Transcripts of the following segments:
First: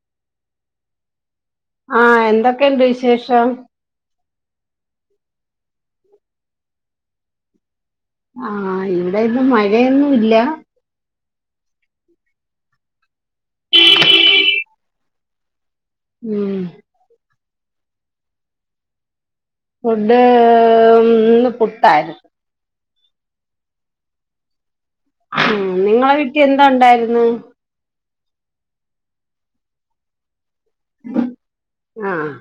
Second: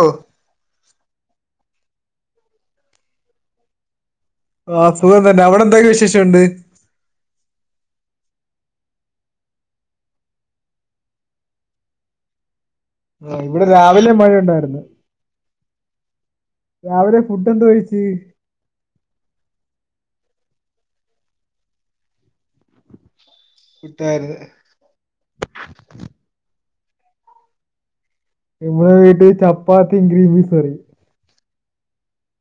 ഓഹ് ആഹ് എന്തൊക്കെണ്ട് വിശേഷം ആഹ് സുഖം തന്നെ അവടെ എന്തൊക്കെ വിശേഷംഉണ്ട് ആഹ് ഇവിടെ ഇന്ന് മഴയൊന്നും ഇല്ല ആ ഇവിടെ രാവിലെ മഴയുണ്ടായിരുന്നു ഉം രാവിലെ ഫുഡ് എന്ത് കഴിച്ച് ഫുഡ് ഇന്ന് പുട്ടായിരുന്നു പിട്ടായിര്ന്ന് ഉം നിങ്ങളെ വീട്ടി എന്താഉണ്ടായിര്ന്ന് ഇമ്മടെ വീട്ടി ചപ്പാത്തി ഗ്രീൻപീസ്കറി ആഹ്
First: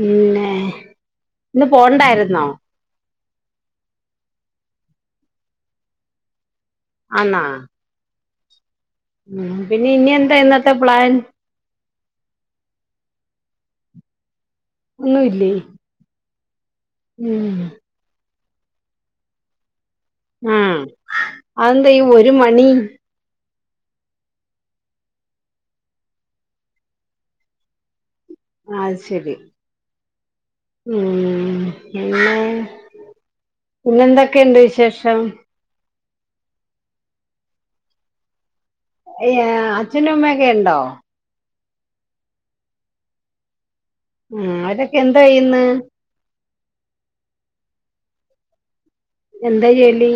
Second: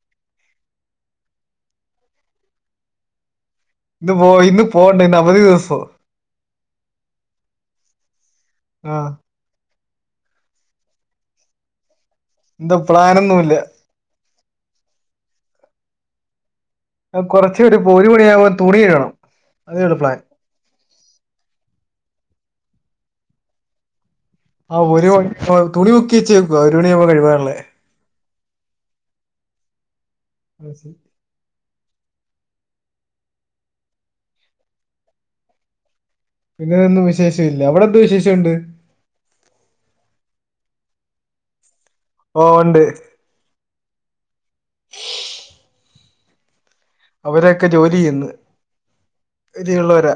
പിന്നെ ഇന്ന് പോണ്ടായിരുന്നോ ഇന്ന് പോ ഇന്ന് പോണ്ട ഇന്ന അവധിദിവസോ ആന്നാ ആഹ് ഉം പിന്നെ ഇനി എന്താ ഇന്നത്തെ പ്ലാൻ ന്ത്‌ പ്ലാനൊന്നുല്ല ഒന്നു ഇല്ലേ കൊറച്ചോരു ഒര് മണിയാവുമ്പോ തുണി കഴ്കണം അതെള്ളു പ്ലാൻ ആ അതെന്താ ഈ ഒരു മണി ആഹ് ഒര് മണി തുണി മുക്കി വെച്ചേക്കുവാ ഒരു മണിയാവുമ്പോ കഴികാള്ളേ അത് ശെരി ഉം പിന്നെ പിന്നെ എന്തൊക്കെണ്ട് വിശേഷം പിന്നെതൊന്നും വിശേഷഇല്ല അവിടെഎന്ത് വിശേഷഉണ്ട് ഏഹ് അച്ഛനും അമ്മയൊക്കെണ്ടോ ഓഹ് ഇണ്ട് ഉം അവരൊക്കെ എന്തായ്യ്ന്ന് അവരൊക്കെ ജോലിയ്യ്ന്ന് എന്താ ജോലി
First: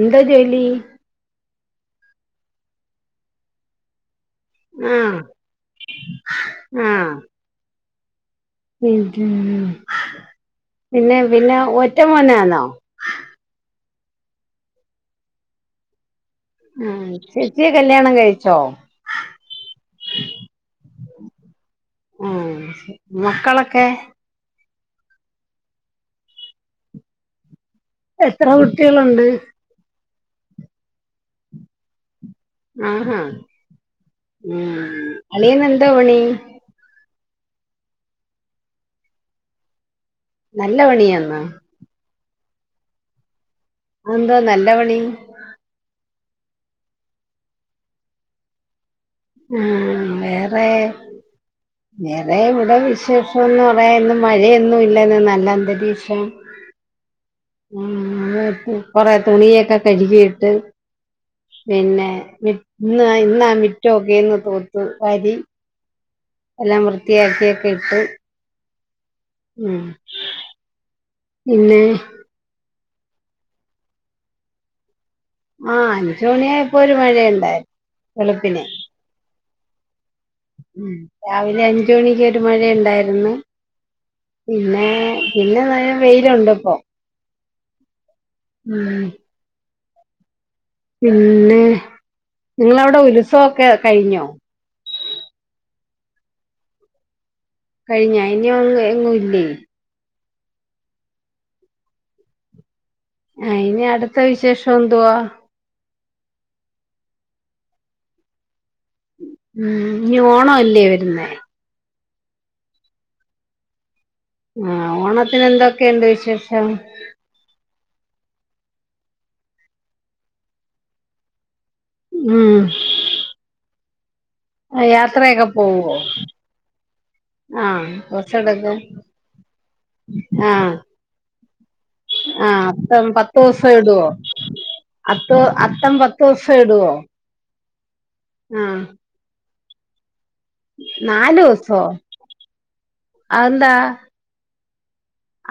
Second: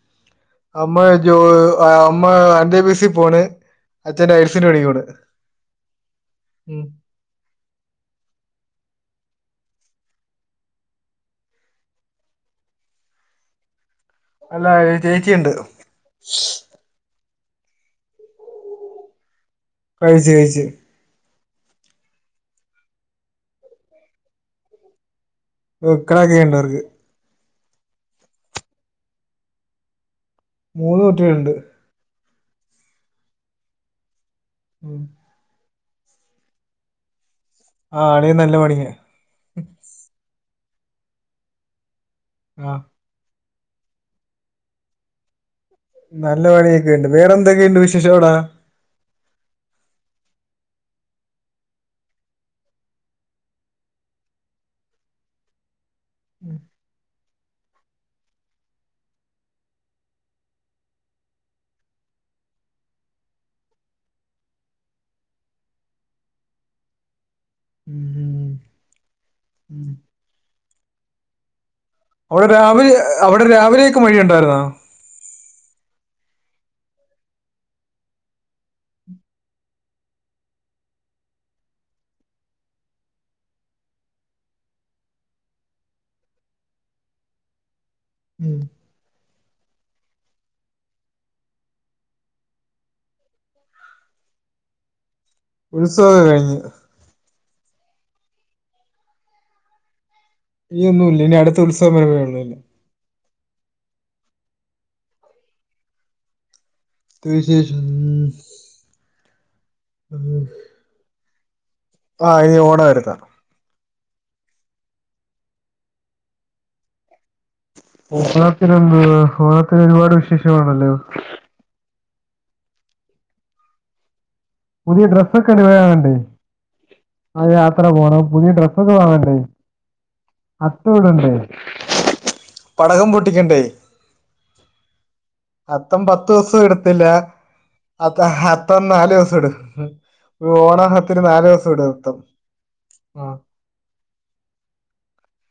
എന്താ ജോലി അമ്മ ജോ അമ്മ അണ്ടേപിസി പോണ് അച്ഛൻ ടൈ ൽസ്ന്റെ പണിക്കൊണ് ആഹ് ഉം ആഹ് പിന്നെ പിന്നെ ഒറ്റ മോനാന്നോ അല്ല ചേച്ചി ഇണ്ട് ഏഹ് ചേച്ചിയെ കല്യാണം കഴിച്ചോ കഴിച്ച് കഴിച്ച് ആഹ് മക്കളൊക്കെ മക്കളോക്കെ ഇണ്ടവർക്ക് എത്ര കുട്ട്യേള് ഉണ്ട് മൂന്ന് കുട്ട്യേള് ഇണ്ട് ആഹാ ഉം അളിയനെന്താ പണി ആഹ് അളിയൻ നല്ല പണിയാ നല്ല പണിയാന്നോ ആഹ് അതെന്താ നല്ല പണി നല്ല പണിയൊക്കെ ഇണ്ട് വേറെന്തൊക്കെയുണ്ട് വിശേഷം അവ്ടെ ഏഹ് വേറെ വേറെ ഇവിടെ വിശേഷോന്ന് പറയാൻ ഇന്ന് മഴയൊന്നും ഇല്ലെന്ന് നല്ല അന്തരീക്ഷം [unintelligible] കൊറെ തുണിയൊക്കെ കഴ്കിയിട്ട് പിന്നെ മി ഇന്ന് ഇന്നാ മിറ്റോക്കെന്ന് തൂത്ത് വാരി എല്ലാം വൃത്തിയാക്കിയൊക്കെ ഇട്ട് ഉം പിന്നെ അവിടെ രാവിലെ അവിടെ രാവിലെയൊക്കെ മഴ ഉണ്ടാര്ന്നോ ആഹ് അഞ്ചു മണിയായപ്പോ ഒരു മഴയുണ്ടായി വെളുപ്പിനെ ഉം രാവിലെ അഞ്ചു മണിക്ക് ഒരു മഴ ഇണ്ടായിര്ന്ന് പിന്നെ പിന്നെ നല്ല വെയില്ണ്ട് ഇപ്പം ഉം ഉം പിന്നെ നിങ്ങളവിടെ ഉത്സവൊക്കെ കഴിഞ്ഞോ ഉത്സവൊക്കെ കഴിഞ്ഞ് കഴിഞ്ഞോ ഇനി ഒന്നു എങ്ങുല്ലേ ഇനിയൊന്നും ഇല്ല ഇനി അട്ത്ത ഉത്സവം വര്മ്പഴേ ഒള്ളൂനി ആഹ് ഇനി അട്ത്ത വിശേഷം എന്തുവാ? വിശേഷം ഉം ഇനി ഓണം അല്ലേ വര്ന്നേ ആഹ് ഇനി ഓണം അടുത്ത ആഹ് ഓണത്തിന് എന്തൊക്കെയുണ്ട് വിശേഷം? ഓണാത്തിന് എന്തുവാ ഓണാത്തിന് ഒരുപാട് വിശേഷങ്ങളാണല്ലോ ഉം ആ പുതിയ യാത്രയൊക്കെ ഡ്രസ്സൊക്കെ ഇനി പോവോ വാങ്ങണ്ടേ ആഹ് ആ യാത്ര പോണം പുതിയ ഡ്രസ്സെടുക്കും ഡ്രസ്സൊക്കെ വാങ്ങണ്ടേ ആ അത്തം ഇടണ്ടേ ആ അത്തം പടക്കം പത്ത് പൊട്ടിക്കണ്ടേ ദിവസം ഇടുവോ അത്തം അത്തം പത്ത് പത്തു ദിവസം ഇടുവോ ഇടത്തില്ല അത്ത ആ അത്തം നാലു ദിവസം ഇടൂ ആഹ [inaudible] ഒരു ഓണ ഹത്തിന് നാല് ദിവസം ഇടും അത്തം അതെന്താ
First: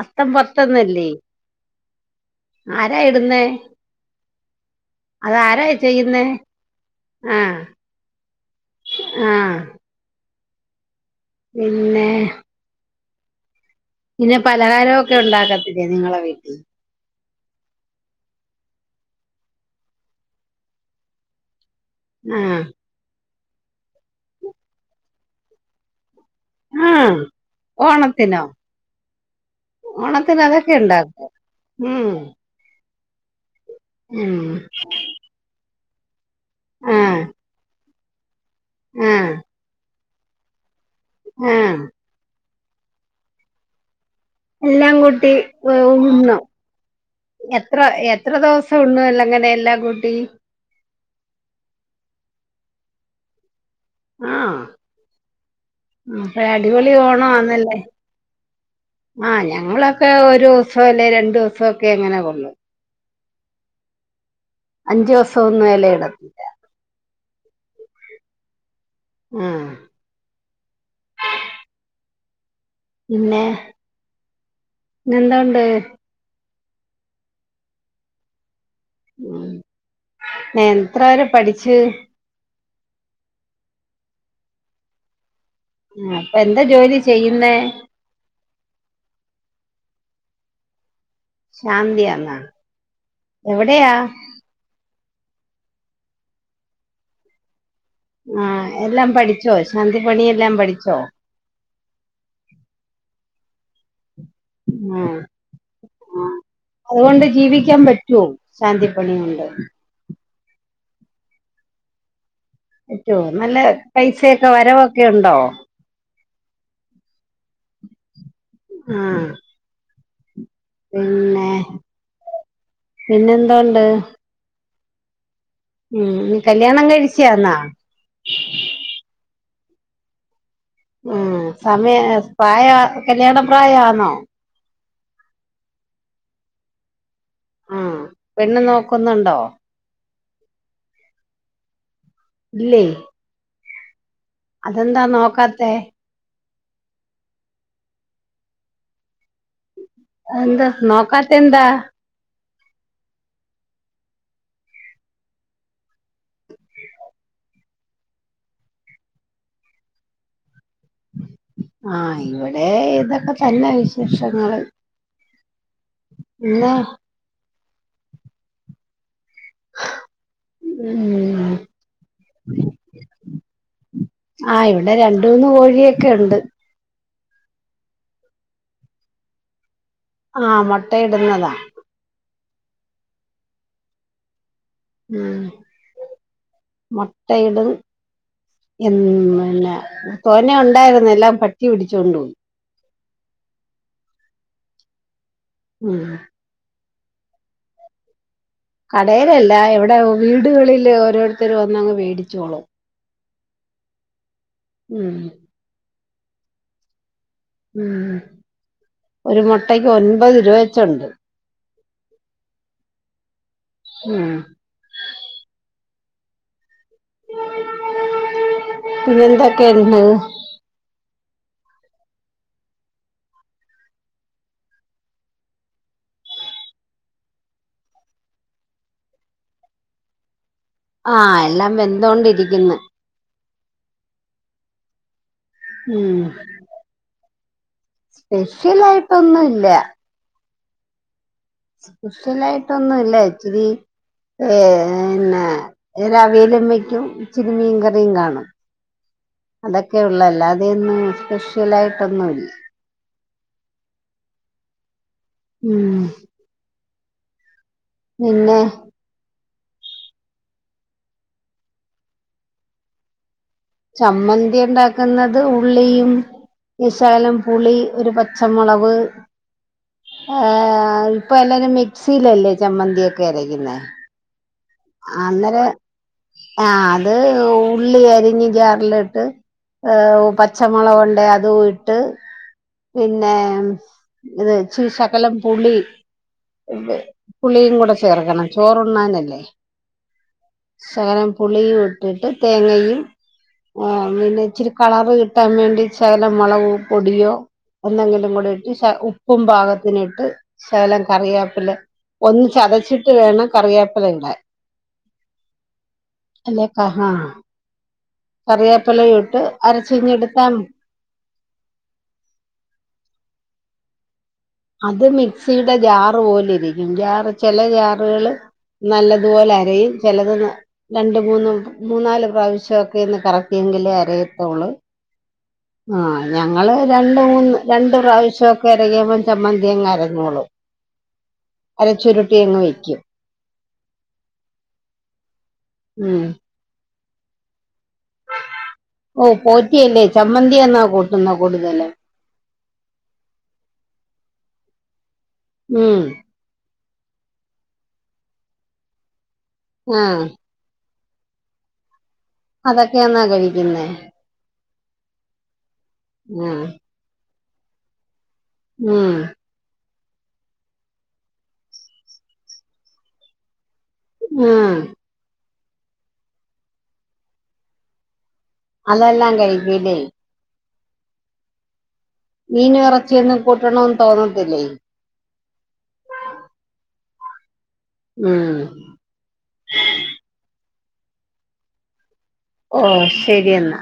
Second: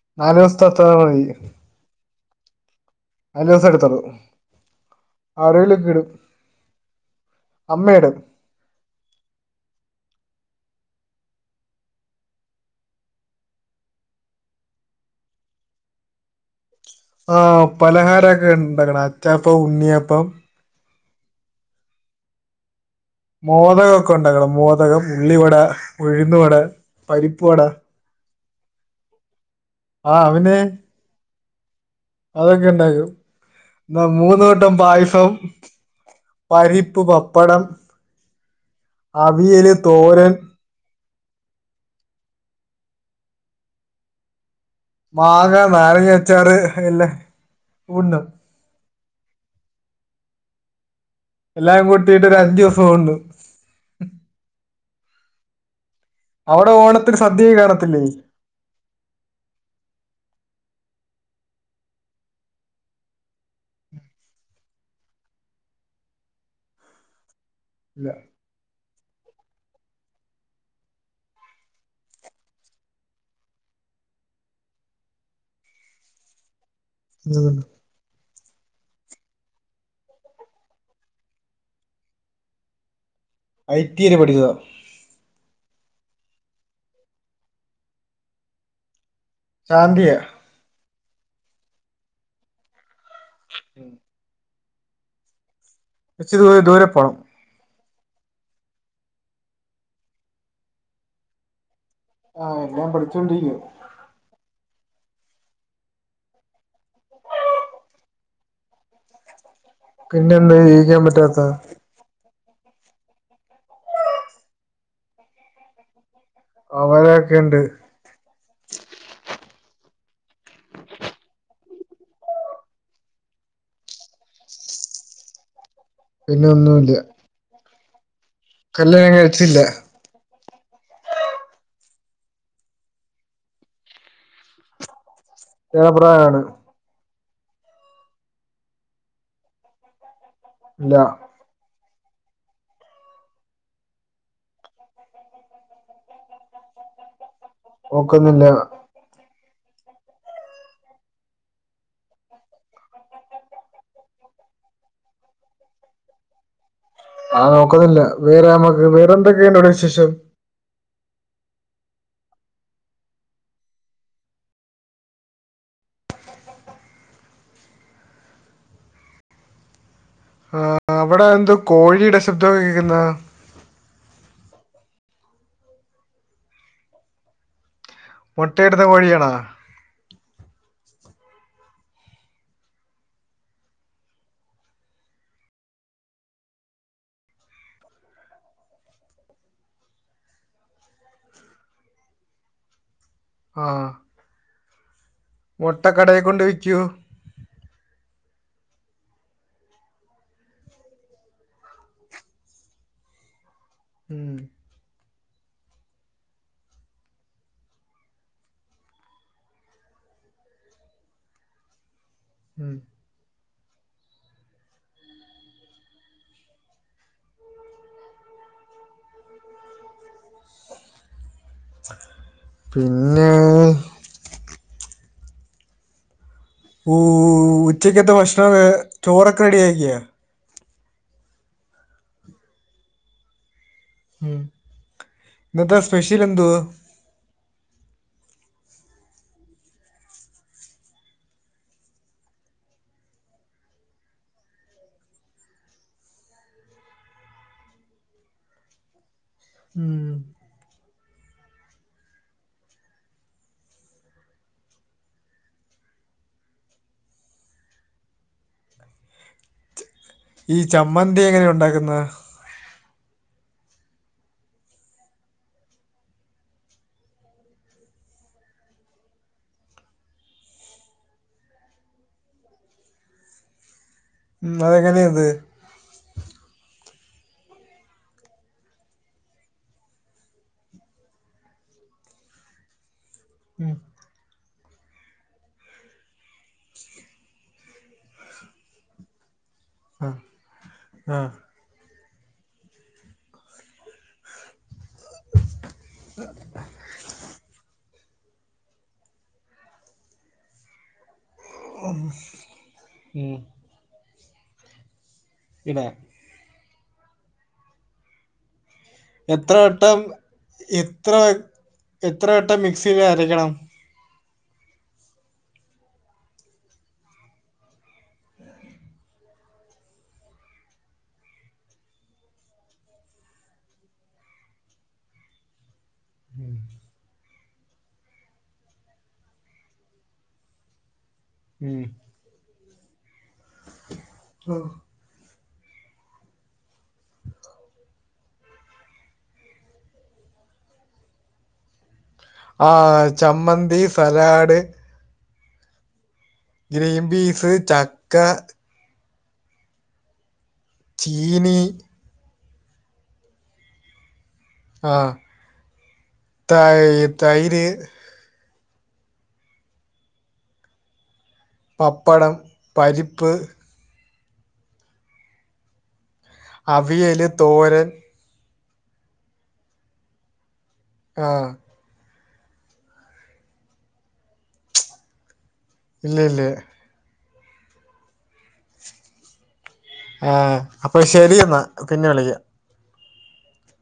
അത്തം നാല് ദിവസത്തെ അത്തം പത്തെന്നല്ലേ ആരാ ഇടുന്നേ നാല് ദിവസെഇടത്തോളൂ അത് ആരാ ചെയ്യുന്നേ ആഹ് അമ്മയിടും ആഹ് പിന്നേ, പിന്നെ പലഹാരൊക്കേ ഉണ്ടാക്കത്തില്ല നിങ്ങളെ വീട്ടിൽ ആഹ് പലഹാരൊക്കെ ഇണ്ടാക്കണം അച്ചാപ്പം ഉണ്ണിയപ്പം ആഹ് മോദകമൊക്കെ ഉണ്ടാക്കണം മോതകം, ഉള്ളിവട, ഉഴുന്നുവട ആ പരിപ്പുവട. ഓണത്തിനോ ആഹ് ഓണത്തിന് പിന്നെ അതൊക്കെ ഉണ്ടാക്കോ ഉം അതൊക്കെ ഉണ്ടാക്കും എന്നാ ഉം മൂന്നുകൂട്ടം പായസവും ആ പരിപ്പ്, പപ്പടം, ആ അവിയല്, തോരൻ ആഹ് എല്ലാം കൂട്ടി മാങ്ങ നാരങ്ങ ഉണ്ണും അച്ചാറ് എല്ലാം എത്ര ഉണ്ണും എത്ര ദിവസം എപ്പം ഉണ്ണും എല്ലാം അങ്ങനെ എല്ലാം കൂട്ടി, എല്ലാം കൂട്ടിയിട്ട് ഒരു അഞ്ച് ദിവസം ഉണ്ണും, ആഹ് അപ്പഴ് അവിടെ അടിപൊളി ഓണത്തിന് ഓണം സദ്യ ആന്നല്ലേ കാണത്തില്ലേ ആഹ് ഞങ്ങളൊക്കെ ഒരു ദിവസം അല്ലെ രണ്ടു ദിവസോക്കെ അങ്ങനെ കൊള്ളു അഞ്ചു ദിവസം ഒന്നും എലയിടത്തില്ല ഇല്ല ആഹ് പിന്നേ, പിന്നേന്തോഉണ്ട് ഉം [inaudible] എത്ര വരെ പഠിച്ച്? ഐ ടി വരെ പഠിച്ചതാ ആഹ് അപ്പൊ എന്താ ജോലി ചെയ്യുന്നേ? ശാന്തിയ. ശാന്തിയാന്നാ, എവിടെയാ? ഇച്ചിരി ദൂര ദൂരെ പോണം ആഹ് എല്ലാം പഠിച്ചോ ശാന്തി പണിയെല്ലാം പഠിച്ചോ? ആഹ് എല്ലാം പഠിച്ചോണ്ടിരിക്കുവാ ആഹ് ആഹ്, അതുകൊണ്ട് ജീവിക്കാൻ പറ്റോ ശാന്തിപ്പണി കൊണ്ട് പിന്നെ എന്താ ജീവിക്കാൻ പറ്റാത്ത പറ്റോ നല്ല പൈസയൊക്കെ വരവൊക്കെ ഉണ്ടോ ആഹ് വരവൊക്കെണ്ട് ആഹ് പിന്നെ പിന്നെന്തോണ്ട് ഉം നീ പിന്നെ കല്യാണം ഒന്നുമില്ല കഴിച്ചയാന്നാ കല്യാണം കഴിച്ചില്ല ഉം സമയ പ്രായം കല്യാണ പ്രായാന്നോ കല്ല്യാണ പ്രായാണ്. ഉം പെണ്ണ് നോക്കുന്നുണ്ടോ? ഇല്ല ഇല്ലേ അതെന്താ നോക്കാത്തേ നോക്കുന്നില്ല. എന്താ നോക്കാത്തെ എന്താ ആ നോക്കുന്നില്ല വേറെ നമ്മക്ക് വേറെന്തൊക്കെയോവിടെ വിശേഷം? ആഹ് ഇവിടെ ഇതൊക്കെ തന്നെ വിശേഷങ്ങള്. പിന്ന ആഹ് അവിടെ ഉം എന്ത് കോഴിയുടെ ശബ്ദൊക്കെ കേക്കുന്നെ ആഹ് ഇവിടെ രണ്ട്, മൂന്ന് കോഴിയൊക്കെ ഉണ്ട്. മൊട്ടയിടുന്ന കോഴിയാണോ? ആഹ് മൊട്ടയിടുന്നതാ. ഉം മൊട്ടയിടും എ പിന്നെ തോന ഉണ്ടായ്രുന്ന് എല്ലാം പട്ടി പിടിച്ചോണ്ട് പോയി. ആഹ് മൊട്ട ഉം കടേ കൊണ്ട് വിക്കോ കടേലല്ല ഇവടെ വീടുകളില് ഓരോരുത്തരും വന്നങ്ങ് വേടിച്ചോളും. ഉം ഉം ഉം ഒരു മൊട്ടക്ക് ഒൻപത് രൂപ വെച്ചുണ്ട്. ഉം ഉം പിന്നെന്തൊക്കെയുണ്ട്? പിന്നെ ഓഹ് ഉച്ചക്കത്തെ ഭക്ഷണം ചോറൊക്കെ റെഡിയാക്ക്യോ? ആഹ് എല്ലാം വെന്തോണ്ടിരിക്ക്ന്ന് ഉം ഇന്നത്തെ ഉം സ്പെഷ്യൽ എന്ത്‌? സ്പെഷ്യലായിട്ടൊന്നും ഇല്ല. സ്‌പെഷലായിട്ടൊന്നും ഇല്ല ഇച്ച്രി ഏ ന്നെ ഒരു അവിയലും വെയ്ക്കും ഇച്ചിരി മീൻ കറിയും കാണും. അതൊക്കെ ഉം. ഉള്ളു. അല്ലാതെയൊന്നും സ്പെഷ്യല് ആയിട്ടൊന്നുല്ല. ഉം പിന്നെ ഈ ചമ്മന്തി എങ്ങനെ ഉണ്ടാക്കുന്നെ ചമ്മന്തി ഉണ്ടാക്കുന്നത് ഉള്ളിയും ഇ ശാലം പുളി, ഒരു പച്ചമുളക്് എ ഇപ്പൊ എല്ലാരും മിക്സിയിലല്ലേ ചമ്മന്തിയൊക്കെ അരയ്ക്കുന്നെ [unintelligible] അന്നേരം ആഹ് അത് ഉള്ളി അരിഞ്ഞ് ജാർല്ട്ട് പച്ചമൊളകുണ്ടെ അതും ഇട്ട് പിന്നെ ഉം. ഇച്ച്രി ശകലം പുളി പുളിയും കൂടെ ചേർക്കണം ചോറുണ്ണാനല്ലേ. ആ ആ സകലം പുളിയും ഇട്ടിട്ട് തേങ്ങയും ആ പിന്നെ ഇച്ച്രി കളറ് കിട്ടാൻ വേണ്ടി ചകലം മൊളക് പൊടിയോ എന്തെങ്കിലും കൂടി ഇട്ട് ശ ഉപ്പും പാകത്തിന് ഇട്ട് ശകലം കറിയാ ഒന്ന് ചതച്ചിട്ട് ഉം. വേണം കറിയേപ്പില ഇടാൻ ഇടേ അല്ലേക്കഹ കറിയാപ്പിലെ എത്ര വട്ടം എത്ര എത്ര വട്ടം മിക്സീല് അരയ്ക്കണം അത് മിക്സിയുടെ ജാറ് പോലിരിക്കും ജാറ് ചെല ജാറുകള് നല്ലതുപോലെ അരയും ചിലത് രണ്ട് മൂന്ന് മൂന്നാല് പ്രാവശ്യോക്കെ ഒന്ന് കറ‌ക്കിയെങ്കിലേ അരയത്തൊള്ള് ആഹ് ഞങ്ങള് രണ്ട് മൂന്ന് രണ്ട് പ്രാവശ്യോക്കെ അരക്കുമ്പം ചമ്മന്തി അങ്ങ് അരഞ്ഞോളും ഉം അതെ ചുരുട്ടി അങ്ങ് വെയ്ക്കും ത്രള്ളു ഉം ഓഹ് പോറ്റിയല്ലേ ചമ്മന്തിയാന്നാ കൂട്ടുന്ന കൂടുതല് ആഹ് ചമ്മന്തി സലാഡ് ഇം ഗ്രീൻപീസ് ചക്ക ങാഹ് ചീനി അതൊക്കെയാന്നാ കഴിക്കുന്നേ ആഹ് ആ തായ് തൈര് ഉം പപ്പടം പരിപ്പ് ങാഹ് അവിയല് തോരൻ അതെല്ലാം കഴിക്കും ഇല്ലേ ആഹ് മീനും എറച്ചിയൊന്നും കൂട്ടണോന്ന് തോന്നത്തില്ലേ? ഇല്ല ഇല്ല്യാ ഉം ആഹ് അപ്പൊ ശരി എന്നാ പിന്നെ വിളിക്കാം ഓഹ് ശരിയെന്നാ